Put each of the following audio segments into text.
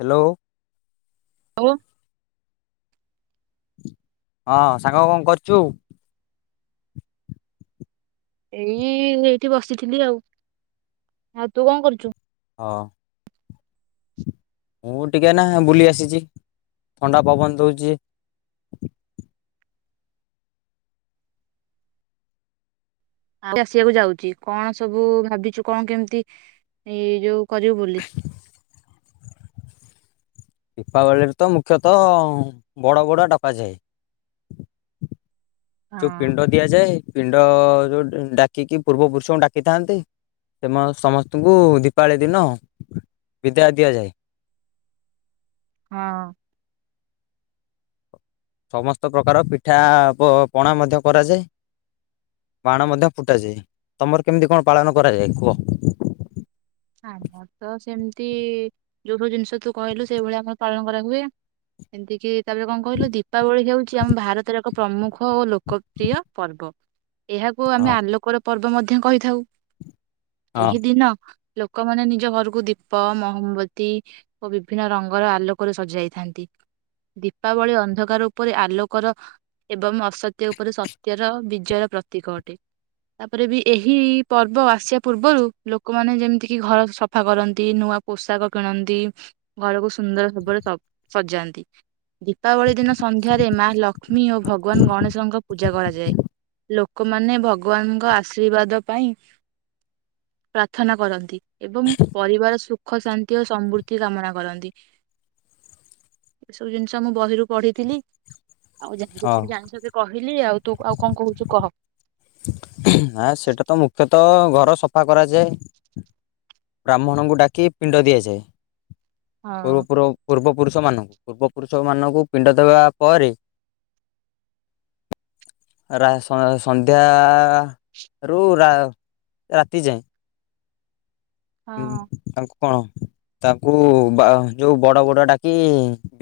Hello [inaudible] ହଁ ସାଙ୍ଗ କଣ କରୁଛୁ। ଏଇ ଏଇଠି ବସିଥିଲି ଆଉ ଆଉ ତୁ କଣ କରୁଛୁ। ହଁ ମୁଁ ଟିକେ ନା ବୁଲି ଆସିଛି ଥଣ୍ଡା ପବନ ଦଉଛି। ଆଉ ଆସିବାକୁ ଯାଉଛି କଣ ସବୁ ଭାବିଛୁ କଣ କେମିତି ଏଇ ଯୋଉ କରିବୁ ବୋଲି। ଦୀପାବଳିରେ ତ ମୁଖ୍ୟତଃ ବଡ ବଡୁଆ ଡକାଯାଏ। ଯୋଉ ହଁ ପିଣ୍ଡ ଦିଆଯାଏ ପିଣ୍ଡ ଅ ଯେଉ ଡାକିକି ପୂର୍ବ ପୁରୁଷଙ୍କୁ ଡାକିଥାନ୍ତି ସେ ସମସ୍ତଙ୍କୁ ଦୀପାବଳି ଦିନ ବିଦାୟ ଦିଆଯାଏ। ହଁ ସମସ୍ତ ପ୍ରକାର ପିଠା ପ-ପଣା ମଧ୍ୟ କରାଯାଏ ବାଣ ମଧ୍ୟ ଫୁଟାଯାଏ ତମର କେମିତି କଣ ପାଳନ କରାଯାଏ କୁହ। ଆମର ତ ସେମତି ଯୋଉ ସବୁ ଜିନିଷ ତୁ କହିଲୁ ସେଇଭଳିଆ ଆମର ପାଳନ କରା ହୁଏ ଏମିତି କି ତାପରେ କଣ କହିଲୁ ଦୀପାବଳି ହେଉଛି ଆମ ଭାରତରେ ଏକ ପ୍ରମୁଖ ବହୁ ଲୋକପ୍ରିୟ ପର୍ବ। ଏହାକୁ ଆମେ ହଁ ଆଲୋକର ପର୍ବ ମଧ୍ୟ ମଧ୍ୟ କହିଥାଉ ହଁ ଏହି ଦିନ ଲୋକମାନେ ନିଜ ଘରକୁ ଦୀପ ମୋହମବତୀ ଓ ବିଭିନ୍ନ ରଙ୍ଗର ଆଲୋକରେ ସଜାଇଥାନ୍ତି। ଦୀପାବଳି ଅନ୍ଧକାର ଉପରେ ଆଲୋକର ଏବଂ ଅସତ୍ୟ ଉପରେ ସତ୍ୟର ବିଜୟର ପ୍ରତୀକ ଅଟେ ତାପରେ ବି ଏହି ପର୍ବ ଆସିବା ପୂର୍ବରୁ ଲୋକମାନେ ଯେମିତି କି ଘର ସଫା କରନ୍ତି ନୂଆ ପୋଷାକ କିଣନ୍ତି ଘରକୁ ସୁନ୍ଦର ଭାବରେ ସଜାନ୍ତି। ଦୀପାବଳି ଦିନ ସନ୍ଧ୍ୟାରେ ମା ଲକ୍ଷ୍ମୀ ଓ ଭଗବାନ ଗଣେଶଙ୍କ ପୂଜା କରାଯାଏ। ଲୋକମାନେ ଭଗବାନଙ୍କ ଆଶୀର୍ବାଦ ପାଇଁ ପ୍ରାର୍ଥନା କରନ୍ତି। ଏବଂ ପରିବାର ସୁଖ। ସୁଖ ଶାନ୍ତି ଓ ସମୃଦ୍ଧି କାମନା କରନ୍ତି। ଏସବୁ ଜିନିଷ ମୁଁ ବହିରୁ ପଢିଥିଲି ଆଉ ଯାହା ହଁ ଯେତିକି ଜାଣିଛ ସେ କହିଲି ଆଉ। ତୁ ଆଉ କଣ କହୁଛୁ କହ? ହ ସେଇଟା ତ ମୁଖ୍ୟତଃ ଘର ସ ସଫା କରାଯାଏ ବ୍ରାହ୍ମଣଙ୍କୁ ଡାକି ପିଣ୍ଡ ଦିଆଯାଏ। ହଁ ପୂର୍ବ ପୁର ପୂର୍ବ ପୁରୁଷ ମାନଙ୍କୁ ପୂର୍ବ ପୁରୁଷ ମାନଙ୍କୁ ପିଣ୍ଡ ଦେବା ପରେ ସନ୍ଧ୍ୟା ଆ ରୁ ରାତି ଯାଏଁ । ହୁଁ ହଁ ଆଉ କଣ ତାଙ୍କୁ ଯୋଉ ବଡ ବଡ ଡାକି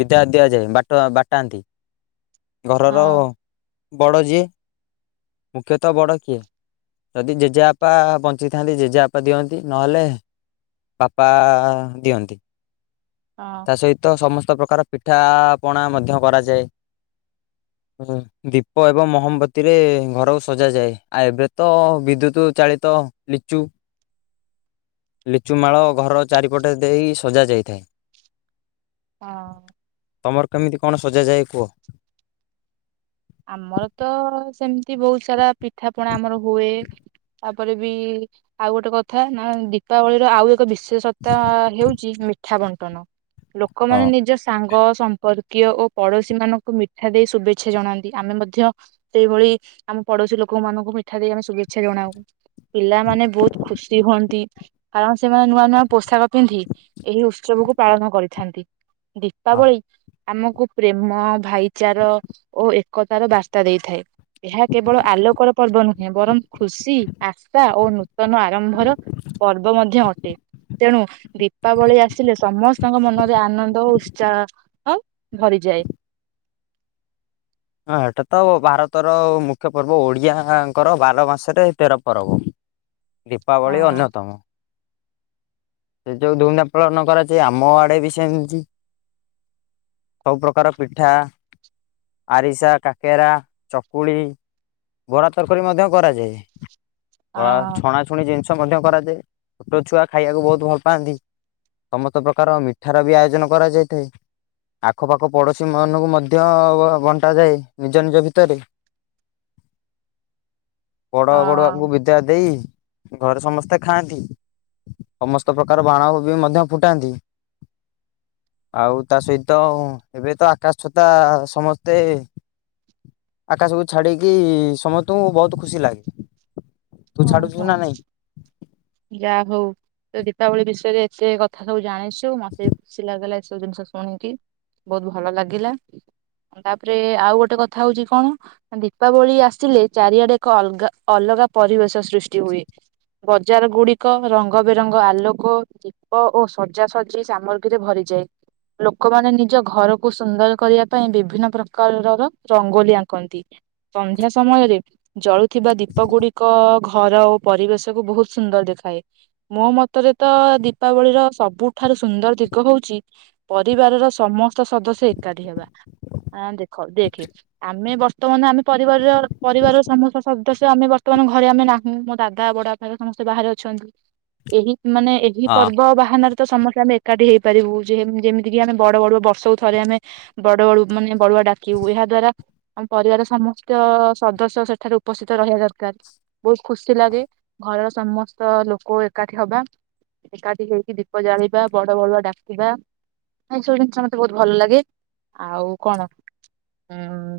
ବିଦା ଦିଆଯାଏ। ବାଟ ବାଟାନ୍ତି ହଁ ଘରର ବଡ଼ ଯିଏ ମୁଖ୍ୟତଃ ବଡ଼ କିଏ ଯଦି ଜେଜେବାପା ବଞ୍ଚିଥାନ୍ତି ଜେଜେବାପା ଦିଅନ୍ତି ।ନହେଲେ ବାପା ଦିଅନ୍ତି। ହଁ ତା ସହିତ ସମସ୍ତ ସତ ପ୍ରକାର ପିଠାପଣା ମଧ୍ୟ କରାଯାଏ ।ଦୀପ ଏବଂ ମହମବତୀରେ ଘରକୁ ସଜାଯାଏ। ଆଉ ଏବେ ତ ବିଦ୍ୟୁତ ଚାଳିତ ଲିଚୁ ଲିଚୁ ମାଳ ଘର ଚାରିପଟେ ଦେଇ ସଜା ଯାଇଥାଏ। ହଁ। ତମର କେମିତି କଣ ସଜାାଯାଏ କୁହ? ଆମର ତ ସେମତି ଏ ବହୁତ ସାରା ପିଠା ପଣା ଆମର ହୁଏ। ତାପରେ ବି ଆଉ ଗୋଟେ କଥା ନା ଦୀପାବଳିର ଆଉ ଏକ ବିଷ ସତା ହେଉଛି ମି ଖାବଣ୍ଟନ। ହଁ। ଲୋକମାନେ ନିଜ ସାଙ୍ଗ। ସମ୍ପର୍କୀୟ ଓ ପଡୋଶୀ ମାନଙ୍କୁ ମିଠା ଦେଇ ଶୁଭେଚ୍ଛା ଜଣାନ୍ତି। ଆମେ ମଧ୍ୟ ସେଇଭଳି ଆମ ପଡୋଶୀ ଲୋକ ମାନଙ୍କୁ ମିଠା ଦେଇ ଆମେ ଶୁଭେଚ୍ଛା ଜଣାଉ। ପିଲାମାନେ ବହୁତ ଖୁସି ହୁଅନ୍ତି। କାରଣ ସେମାନେ ନୂଆ ନୂଆ ପୋଷାକ ପିନ୍ଧି ଏହି ଉତ୍ସବକୁ ପାଳନ କରିଥାନ୍ତି। ହଁ ଦୀପାବଳି। ଆମକୁ ପ୍ରେମ ଭାଇଚାରା ଓ। ତାର ବାର୍ତ୍ତା ଦେଇଥାଏ ଏହା କେବଳ ଆଲୋକର ପର୍ବ ନୁହେଁ ବରଂ ଖୁସି ଆଶା ଓ ନୂତନ ଆରମ୍ଭର ପର୍ବ ମଧ୍ୟ ଅଟେ ତେଣୁ। ଦୀପାବଳି ଆସିଲେ ସମସ୍ତଙ୍କ ମନରେ ଆନନ୍ଦ ଓ ଉତ୍ସା। ଚା ହ ଭରିଯାଏ। ହଁ ଏଟା ତ ଭାରତର ମୁଖ୍ୟ ପର୍ବ ଓଡିଆଙ୍କର ବାର ମାସରେ ତେର ପର୍ବ। ଦୀପାବଳି ହଁ ଅନ୍ୟତମ। ସେ ଯଉ ଧୁଧା ପାଳନ [unintelligible] କରାଯାଏ ଆମ ଆଡେ ବି ସେମିତି ସବୁ ପ୍ରକାର ପିଠା ଆରିସା କାକେରା ଚକୁଳି ବରା ତରକାରୀ ମଧ୍ୟ କରାଯାଏ। ପୁର [inaudible] ହଁ ଛଣାଛଣି ଜିନିଷ। ତ ମଧ୍ୟ କରାଯାଏ ଛୋଟ ଛୁଆ ଖାଇବାକୁ ବହୁତ। ଭଲ ପାଆନ୍ତି ସମସ୍ତ ପ୍ରକାର ମିଠାର ବି ଆୟୋଜନ କରାଯାଇଥାଏ ଆଖପାଖ ପଡୋଶୀ ମାନଙ୍କୁ ମଧ୍ୟ ବଣ୍ଟାଯାଏ ନିଜ ନିଜ ଭିତରେ। ବଡ ବଡୁଆଙ୍କୁ ହଁ ବିଦାୟ ଦେଇ। ଘରେ ସମସ୍ତେ ଖାଆନ୍ତି। ସମସ୍ତ ପ୍ରକାର ବାଣ ବି ମଧ୍ୟ ଫୁଟାନ୍ତି ଆଉ ତା ସହିତ ଏବେ ତ ଆକାଶ ଛତା ସମସ୍ତେ ଆକାଶକୁ ଛାଡ଼ିକି ସମସ୍ତ। ତୁ ବହୁତ ଖୁସି ଲାଗେ। ତୁ ଛାଡୁଛୁ ନା ନାଇଁ। ଯା ହଉ ତ ଦୀପାବଳି ବିଷୟରେ ଏତେ କଥା ସବୁ ଜାଣିଛ। ମତେ ବି ଖୁସି ଲାଗିଲା। ବୁ ଜିନିଷ ଶୁଣିକି ବହୁତ ଭଲ ଲାଗିଲା ତାପରେ ଆଉ ଗୋଟେ କଥା ହଉଛି କଣ ଦୀପାବଳି ଆସିଲେ ଚାରିଆଡେ ଏକ ଅଲଗା ଅଲଗା ପରିବେଶ ସୃଷ୍ଟି ହୁଏ ବ ବଜାର ଗୁଡିକ ରଙ୍ଗ ବେରଙ୍ଗ ଆଲୋକ ଦୀପ ଓ ସଜାସଜି ସାମଗ୍ରୀରେ ଭରିଯାଏ ଲୋକମାନେ ନିଜ ଘରକୁ ସୁନ୍ଦର କରିବା ପାଇଁ ବିଭିନ୍ନ ପ୍ରକାରର ରଙ୍ଗୋଲି ଆଙ୍କନ୍ତି ସନ୍ଧ୍ୟା ସମୟରେ ଜଳୁଥିବା ଦୀପ ଗୁଡିକ ଘର ଓ ପରିବେଶକୁ ବହୁତ। ସୁନ୍ଦର ଦେଖାଏ ମୋ ମତରେ ତ ଦୀପାବଳିର ସବୁଠାରୁ ସୁନ୍ଦର ଦିଗ ହଉଛି ପରିବାରର ସମସ୍ତ ସଦସ୍ୟ ଏକାଠି ହେବା ଦେଖ ଦେଖେ ଆମେ ବର୍ତ୍ତମାନ ଆମେ ପରିବାରର ପରିବାରର ସମସ୍ତ ସଦସ୍ୟ ଆମେ ବର୍ତ୍ତମାନ ଘରେ ଆମେ ନାହୁଁ ମୋ ଦାଦା ବଡୁଆଙ୍କୁ ବାପା। ସମସ୍ତେ ବାହାରେ ଅଛନ୍ତି ଏହି। ମାନେ ଏହି ହଁ ପର୍ବ ବାହାନାରେ ତ ସମସ୍ତେ ଆମେ ଏକାଠି ହେଇ। ପାରିବୁ ଯେ ଯେମିତିକି ଆମେ ବଡ ବଡୁଆ ବର୍ଷକୁ ଥରେ ଆମେ ବଡ ବଡ ମାନେ ବଡୁଆ ଡାକିବୁ ଏହା ଦ୍ଵାରା ଆମ ପରିବାର ସମସ୍ତ ସଦସ୍ୟ ସେଠାରେ ଉପସ୍ଥିତ ରହିବା ଦରକାର ବହୁତ ଖୁସି ଲାଗେ ଘରର ସମସ୍ତ ଲୋକ ଏକାଠି ହବା ଏକାଠି ହେଇକି ଦୀପ ଜାଳିବା ବଡ ବଡୁଆ ଡାକିବା ଏ ସବୁ ଜିନିଷ ମତେ ବହୁତ ଭଲ ଲାଗେ ଆଉ କଣ ଉଁ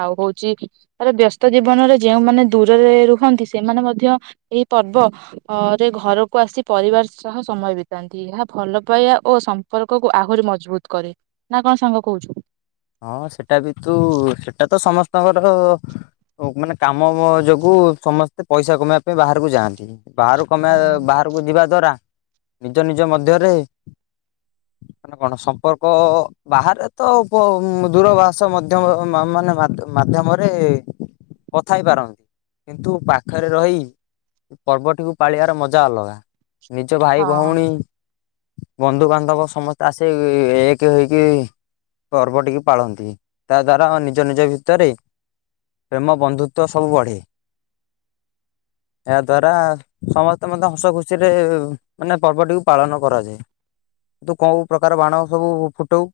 ଆଉ ହଉଛି ତାର ବ୍ୟସ୍ତ ଜୀବନରେ ଯେଉମାନେ ଦୂରରେ ରୁହନ୍ତି ସେମାନେ ମଧ୍ୟ। ମଧ୍ୟ ଏହି ପର୍ବରେ ଘରକୁ ଆସି ପରିବାର ସହ ସମୟ ବିତାନ୍ତି ଏହା ଭଲ ପାଇବା ଓ ସମ୍ପର୍କକୁ ଆହୁରି ମଜବୁତ କରେ ନା କଣ ସାଙ୍ଗ କହୁଛୁ। ହଁ ସେଟା ବି ତୁ ସେଟା ତ ସମସ୍ତଙ୍କର ମାନେ କାମ ଯୋଗୁ ସମସ୍ତେ ପଇସା କମେଇବା ପାଇଁ ବାହାରକୁ ଯାଆନ୍ତି। ବାହାରୁ ହଁ କମେଇ ବାହାରକୁ ଯିବା ଦ୍ଵାରା। ନିଜ ନିଜ ମଧ୍ୟରେ ମ କଣ ସମ୍ପର୍କ ବାହାରେ ତ ଉପ ଦୂରଭାଷ ମଧ୍ୟମ ମାନେ ମାଧ୍ୟମରେ କଥା ହେଇ ପାରନ୍ତି କିନ୍ତୁ ପାଖରେ ରହି ପର୍ବଟିକୁ ପାଳିବାର ମଜା ଅଲଗା ନିଜ ଭାଇ ହଁ ଭଉଣୀ। ବନ୍ଧୁବାନ୍ଧବ ସମସ୍ତେ ଆସେ ଏକ ହେଇକି ପର୍ବଟିକୁ ପାଳନ୍ତି ତା ଦ୍ୱାରା ନିଜ ନିଜ ଭିତରେ ପ୍ରେମ ବନ୍ଧୁତଵ ସବୁ ବଢ଼େ ଏହା ଦ୍ୱାରା ସମସ୍ତେ ମଧ୍ୟେ ହସ ଖୁସିରେ ମାନେ ପର୍ବଟିକୁ ପାଳନ କରାଯାଏ କି ତୁ କଉଁ ପ୍ରକାର ବାଣ ସବୁ ଫୁଟଉ।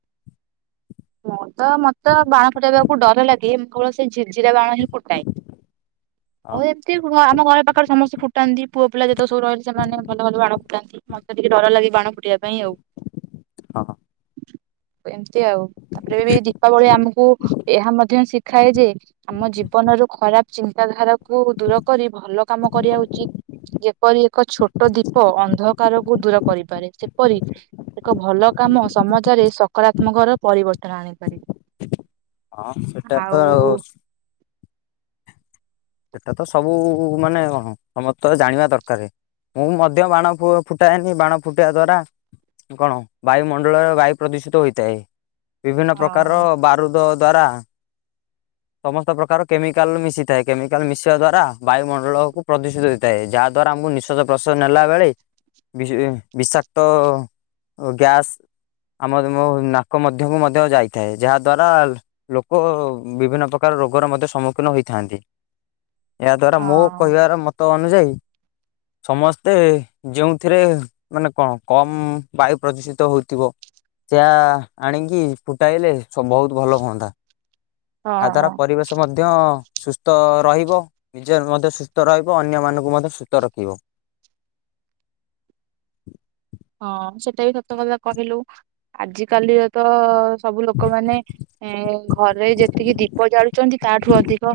ମୁଁ ତ କୌଣସି ଝିରା ବାଣ ହିଁ ଫୁଟାଏ ହଁ ମୁଁ ଏମିତି ଆମ ଘର ପାଖରେ ସମସ୍ତେ ଫୁ ଟନ୍ଦି ପୁଅପିଲା ଯେତେକ ସବୁ ରହିଲେ ସେମାନେ ଭଲ ଭଲ ବାଣ ପଟାନ୍ତି। ମତେ ଟିକେ ଡର ଲାଗେ ବାଣ ଫୁଟେଇବା ପାଇଁ ଆଉ। ହଁ ହଁ। ଏମତି ଆଉ। ତାପରେ ବି ଦୀପାବଳି ଆମକୁ ଏହା ମଧ୍ୟ ଶି ଖାଏ ଯେ ଆମ ଜୀବନରୁ ଖରାପ ଚିନ୍ତାଧାରା କୁ ଦୂର କରି ଭଲ କାମ କରିବା ଉଚିତ ଯେପରି ଏକ ଛୋଟ ଦୀପ ଅନ୍ଧକାରକୁ ଦୂର କରିପାରେ ସେପରି ଏକ ଭଲ କାମ ସମାଜରେ ସକରାତ୍ମକର ପରିବର୍ତ୍ତ ତ୍ରାଣି ପରିବି ହଁ ସେଟା ତ ଆଉ ସେଟା ତ ସବୁ ମାନେ କଣ ସମସ୍ତେ ତ ଜାଣିବା ଦରକାରେ ମୁଁ ମଧ୍ୟ ବାଣ ଫୁ-ଫୁଟାଏନି ବାଣ ଫୁଟାଇବା ଦ୍ଵାରା କଣ ବାୟୁମଣ୍ଡଳର ବାୟୁ ପ୍ରଦୂଷିତ ହୋଇଥାଏ। ବିଭିନ୍ନ ଅ ପ୍ରକାରର ବାରୁଦ ଦ୍ୱାରା ସମସ୍ତ ପ୍ରକାର କେମିକାଲ ମିଶିଥାଏ କେମିକାଲ ମିଶିବା ଦ୍ୱାରା ବାୟୁମଣ୍ଡଳକୁ ପ୍ରଦୂଷିତ ହୋଇଥାଏ ଯାହାଦ୍ୱାରା ଆମକୁ ନିଶ୍ୱାସ ପ୍ରସ୍ୱାସ ନେଲା ବେଳେ ବିସସ-ବିଷାକ୍ତ ଗ୍ୟାସ୍ ଆମ ମୋ ନାକ ମଧ୍ୟକୁ ମଧ୍ୟ ଯାଇଥାଏ ଯାହାଦ୍ୱାରା ଲୋକ ବିଭିନ୍ନ ପ୍ରକାର ରୋଗର ମଧ୍ୟ ସମ୍ମୁଖୀନ ହୋଇଥାନ୍ତି। ଏହା ଦ୍ଵାରା ହଁ ମୁଁ କହିବାର ମତ ଅନୁଯାୟୀ ସମସ୍ତେ ଯେଉଁଥିରେ ମାନେ କଣ କମ ବାୟୁ ପ୍ରଦୂଷିତ ହୋଇଥିବ ସେଇଆ ଆଣିକି ଫୁଟାଇଲେ ସ-ବୋହୁତ ଭଲ ହୁଅନ୍ତା। ଆ ଦ୍ୱାରା ହଁ ପରିବେଶ ମଧ୍ୟ ସୁସ୍ତ ରହିବ ନିଜର ମଧ୍ୟ ସୁସ୍ତ ରହିବ ଅନ୍ୟମାନଙ୍କୁ ମଧ୍ୟ ସୁସ୍ତ ରଖିବ। ହଁ ସେଟା ବି ସତ କଥା କହିଲୁ ଆଜିିକାଲିକା ତ ସବୁ ଲୋକମାନେ ଏ ଘରେ ଯେମିତିକି ଦୀପ ଜାଳୁଛନ୍ତି ତାଠୁ ଅଧିକ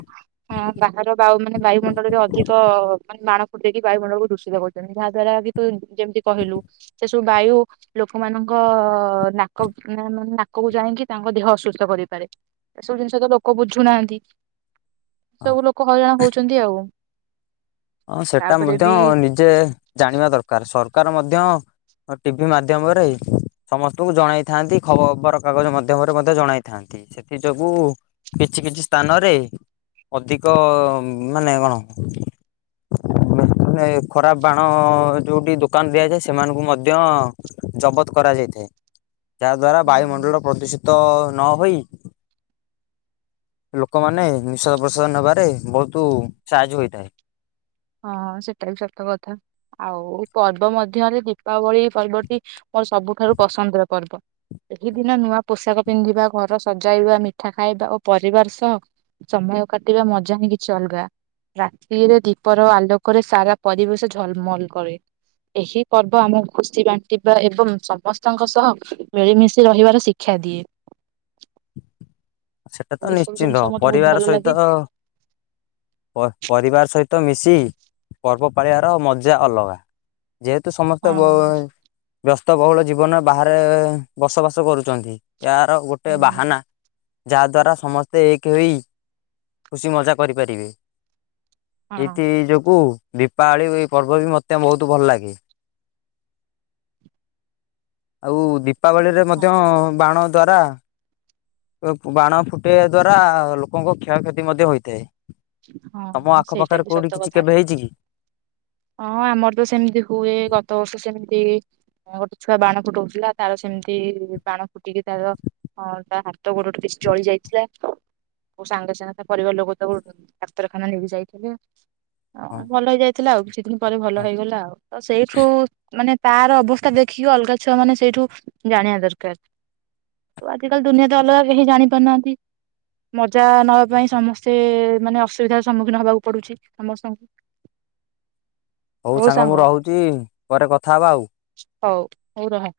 ବାହାର ବାୟୁ ମାନେ ବାୟୁମଣ୍ଡଳରେ ଅଧିକ ମାନେ ବାଣ ଫୁଟେଇକି ବାୟୁମଣ୍ଡଳକୁ ଦୂଷିତ କରୁଛନ୍ତି ଯାହା ଦ୍ଵାରା କି ତୁ ଯେମିତି କହିଲୁ ସେ ସବୁ ବାୟୁ ଲୋକମାନଙ୍କ ନାକ କାନ ନାକକୁ ଯାଇକି ତାଙ୍କ ଦେହ ଅସୁସ୍ଥ କରିପାରେ ଏସବୁ ଜିନିଷ ତ ଲୋକ ବୁଝୁନାହାଁନ୍ତି ସବୁ ଲୋକ ହଇରାଣ ହଉଛନ୍ତି ଆଉ । ହଁ ସେଟା ମଧ୍ୟ ନିଜେ ଜାଣିବା ଦରକାର ସର ସରକାର ମଧ୍ୟ ଟିଭି ମାଧ୍ୟମରେ ସମସ୍ତଙ୍କୁ ଜଣାଇଥାନ୍ତି ଖବରକାଗଜ ମାଧ୍ୟମରେ ମଧ୍ୟ ଜଣାଇଥାନ୍ତି। ସେଥି ଯୋଗୁ କିଛି କିଛି ସ୍ଥାନରେ ଅଧିକ ମାନେ କଣ ଖରାପ ବାଣ ଯୋଉଠି ଦୋକାନ ଦିଆଯାଏ ସେମାନଙ୍କୁ ମଧ୍ୟ ଜବତ କରାଯାଇଥାଏ। ଯାହା ଦ୍ଵାରା ବାୟୁମଣ୍ଡଳ ପ୍ରଦୂଷିତ ନହୋଇ ଲୋକମାନେ ନିଶ୍ୱାସ ପ୍ରଶ୍ଵାସ ନେବାରେ ବହୁତୁ ସାହାଯ୍ୟ ହୋଇଥାଏ। ହଁ ହଁ ସେଟା ବି ସତ କଥା ଆଉ ପର୍ବ ମଧ୍ୟରେ ଦୀପାବଳି ପର୍ବଟି ମୋର ସବୁଠାରୁ ପସନ୍ଦର ପର୍ବ। ଏହି ଦିନ ନୂଆ ପୋଷାକ ପିନ୍ଧିବା ଘର ସଜାଇବା ମିଠା ଖାଇବା ଓ ପରିବାର ସହ ସମୟ କାଟିବା ମଜା ନା କିଛି ଅଲଗା ରାତିରେ ଦୀପ ଦୀପର ଆଲୋକରେ ସାରା ପରିବେଶ ଝଲମଲ କରେ ଏହି ପର୍ବ ଆମକୁ ଖୁସି ବାଣ୍ଟିବା ଏବଂ ସମସ୍ତଙ୍କ ସହ ମିଳିମିଶି ରହିବାର ଶିକ୍ଷା ଦିଏ। ସେଟା ତ ଆଉ ଏସବୁ ନିଶ୍ଚିନ୍ତ ଜିନିଷ ମତେ ବହୁତ ପରିବାର ଭଲ ସହିତ ଲାଗେ ପରିବାର ସହିତ ମିଶି ପର୍ବ ପାଳିବାର ମଜା ଅଲଗା। ଯେହେତୁ ସମସ୍ତେ ହଁ। ବ୍ୟସ୍ତ ବ୍ୟସ୍ତ ବହୁଳ ଜୀବନ ବାହାରେ ବସବାସ କରୁଛନ୍ତି ୟାର ଗୋଟେ ବାହାନା । ଯାହାଦ୍ୱାରା ସମସ୍ତେ ଏକ ହୋଇ ଖୁସି ମଜା କରିପାରିବେ। ଏଇଥି ହଁ ଯୋଗୁଁ ଦୀପାବଳୀ ଏଇ ପର୍ବ ବି ମତେ ବହୁତ ଭଲ ଲାଗେ ଆଉ ଦୀପାବଳିରେ ମଧ୍ୟ ବାଣ ଦ୍ଵାରା ବାଣ ଫୁଟେଇବା ଦ୍ଵାରା ଲୋକଙ୍କ କ୍ଷୟକ୍ଷତି ମଧ୍ୟ ହୋଇଥାଏ। ହଁ ତମ ହଁ ଆଖ ସେଇଟା ପାଖରେ ବି ସତ କୋଉଠି କିଛି କଥା। କେବେ ହେଇଛି କି? ହଁ ଆମର ତ ସେମିତି ହୁଏ ଗତ ବର୍ଷ ସେମିତି ଗୋଟେ ଛୁଆ ବାଣ ଫୁଟଉଥିଲା ତାର ସେମିତି ବାଣ ଫୁଟିକି ତାର ତା ହାତ ଗୋଡ଼ କିଛି ଜଳି ଯାଇଥିଲା ସାଙ୍ଗେ ସାଙ୍ଗେ ତା ପରିବାର ଲୋକ ତାକୁ ଡାକ୍ତରଖାନା ନେଇକି ଯାଇଥିଲେ ହଁ ଭଲ ହେଇଯାଇ ଥିଲା ଆଉ ଦିନ ପରେ ଭଲ ହଁ ହେଇଗଲା ଆଉ ତ ସେଇଠୁ ମାନେ ତାର ଅବସ୍ଥା ଦେଖିକି ଅଲଗା ଛୁଆ ମାନେ ସେଇଠୁ ଜାଣିବା ଦରକାର ତ ଆଜିିକାଲି ଦୁନିଆ ତ ଅଲଗା କେହି ଜାଣିପାରୁନାହାଁନ୍ତି ମଜା ନବା ପାଇଁ ସମସ୍ତେ ମାନେ ଅସୁବିଧାର ସମ୍ମୁଖୀନ ହବାକୁ ପଡ଼ୁଛି ସମସ୍ତଙ୍କୁ ହଉ ସାଙ୍ଗ ମୁଁ ରହୁଛି ପରେ କଥା ହବା ଆଉ । ହଉ। ହଉ ରହ।